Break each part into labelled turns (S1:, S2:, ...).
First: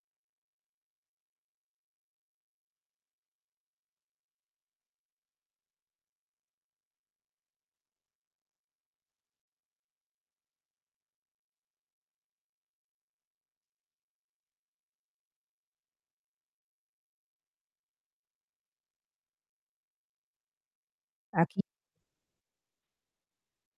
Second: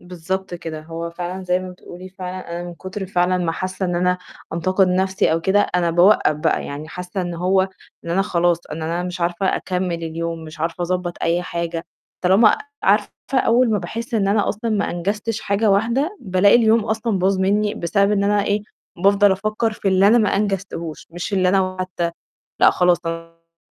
S1: بالضبط كده، هو فعلًا زي ما بتقولي فعلًا أنا من كتر فعلًا ما حاسة إن أنا أنتقد نَفْسي أو كده أنا باوقّف بقى، يعني حاسة إن هو إن أنا خلاص إن أنا مش عارفة أكمّل اليوم، مش عارفة أضبَّط أي حاجة، طالما عارفة أول ما باحس إن أنا أصلًا ما أنجزتش حاجة واحدة، بالاقي اليوم أصلًا باظ منّي بسبب إن أنا إيه، بافضل أفكّر في اللي أنا ما أنجزتهوش، مش اللي
S2: أكي
S1: أنا حتى لأ، خلاص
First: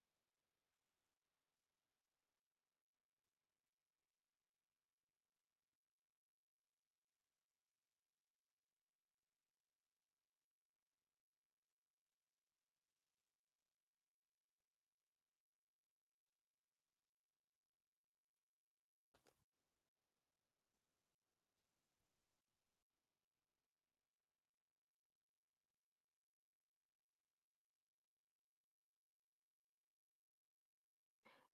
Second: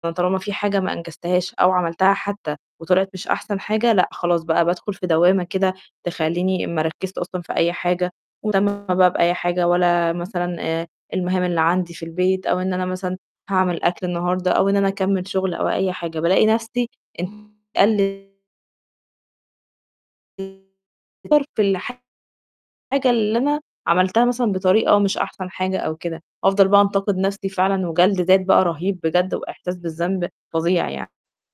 S1: أنا طالما في حاجة ما أنجزتهاش أو عَمَلتها حتى وطلعِت مش أحسن حاجة، لأ خلاص بقى بادخل في دوّامة كده تخلّيني ما أركّزش أصلًا في أي حاجة ولا مهتمة بقى بأي حاجة ولا مثلًا، آآ، المهام اللي عندي في البيت، أو إن أنا مثلًا هاعمل أكل النهارده، أو إن أنا أكمّل شغل أو أي حاجة، بالاقي نَفْسي [unintelligible] أتقّل [unintelligible] اللي حتى الحاجة اللي أنا عَمَلتها مثلًا بطريقة مش أحسن حاجة أو كده، أفضل بقى أنتقد نَفْسي فعلًا وجَلد ذات بقى رهيب بجد، وإحساس بالذنب فظيع يعني.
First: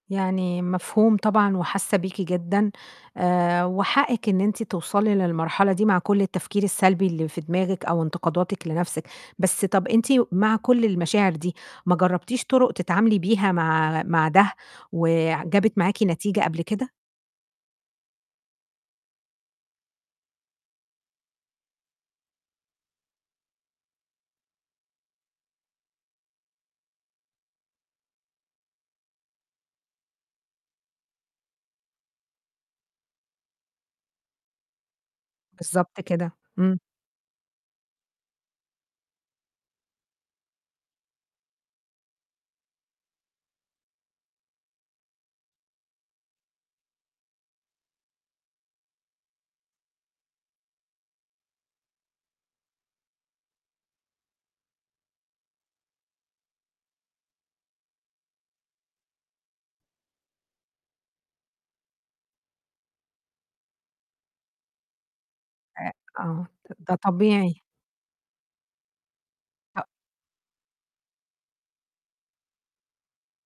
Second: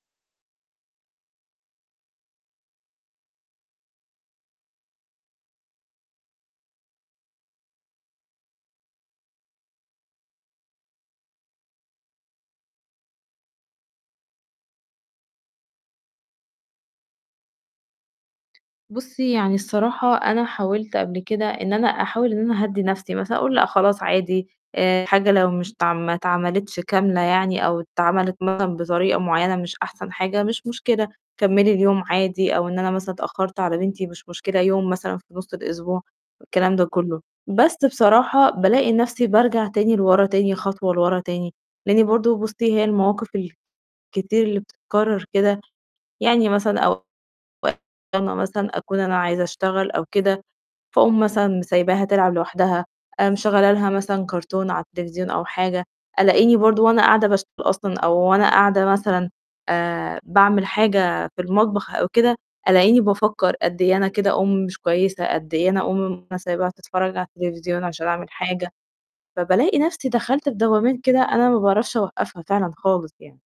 S2: يعني مفهوم طبعًا وحاسة بيكِ جدًا، آآ، وحقِّك إن أنتِ توصلي للمرحلة دي مع كُلّ التفكير السلبي اللي في دماغِك، أو انتقاداتِك لنَفْسِك، بس طَب أنتِ مع كُلّ المشاعر دي ما جربتيش طُرُق تتعاملي بيها مع مع ده، وآآ، ع جابت معاكِ نتيجة قبل كده؟
S1: بُصّي، يعني الصراحة أنا حاولت قبل كده إن أنا أحاول إن أنا أهدّي نفسي مثلًا أقول لأ خلاص عادي، آآ، الحاجة لو مش اتعم ما اتعملتش كاملة يعني أو اتعَملِت مثلًا بطريقة معيّنة مش أحسن حاجة مش مشكلة، كمّلي اليوم عادي أو إن أنا مثلًا اتأخّرت على بنتي مش مشكلة يوم مثلًا في نُصّ الأسبوع،
S2: بالضبط كده،
S1: والكلام
S2: إمم.
S1: ده كُلّه. بس بصراحة بالاقي نفسي بارجع تاني لورا تاني خطوة لورا تاني، لأني برضه بُصّي هي المواقف الكتير اللي بتتكرّر كده يعني مثلًا أو [unintelligible] مثلًا أكون أنا عايزة أشتغل أو كده، فأقوم مثلًا سايباها تلعب لوحدها، مشغّلة لها مثلًا كارتون على التليفزيون أو حاجة، ألاقيني برضه وأنا قاعدة باشتغل أصلًا أو وأنا قاعدة مثلًا، آآ، باعمل حاجة في المطبخ أو كده، ألاقيني بافكّر قد إيه أنا كده أُمّ مش كويسة، قد إيه أنا
S2: أ
S1: أُمّ أنا
S2: آه،
S1: سايباها
S2: ده ده
S1: تتفرّج على
S2: طبيعي.
S1: التليفزيون علشان أعمل حاجة، فبالاقي
S2: ط
S1: نَفْسي دَخَلت في دوّامات كده أنا ما باعرفش أوقفها فعلًا خالص يعني.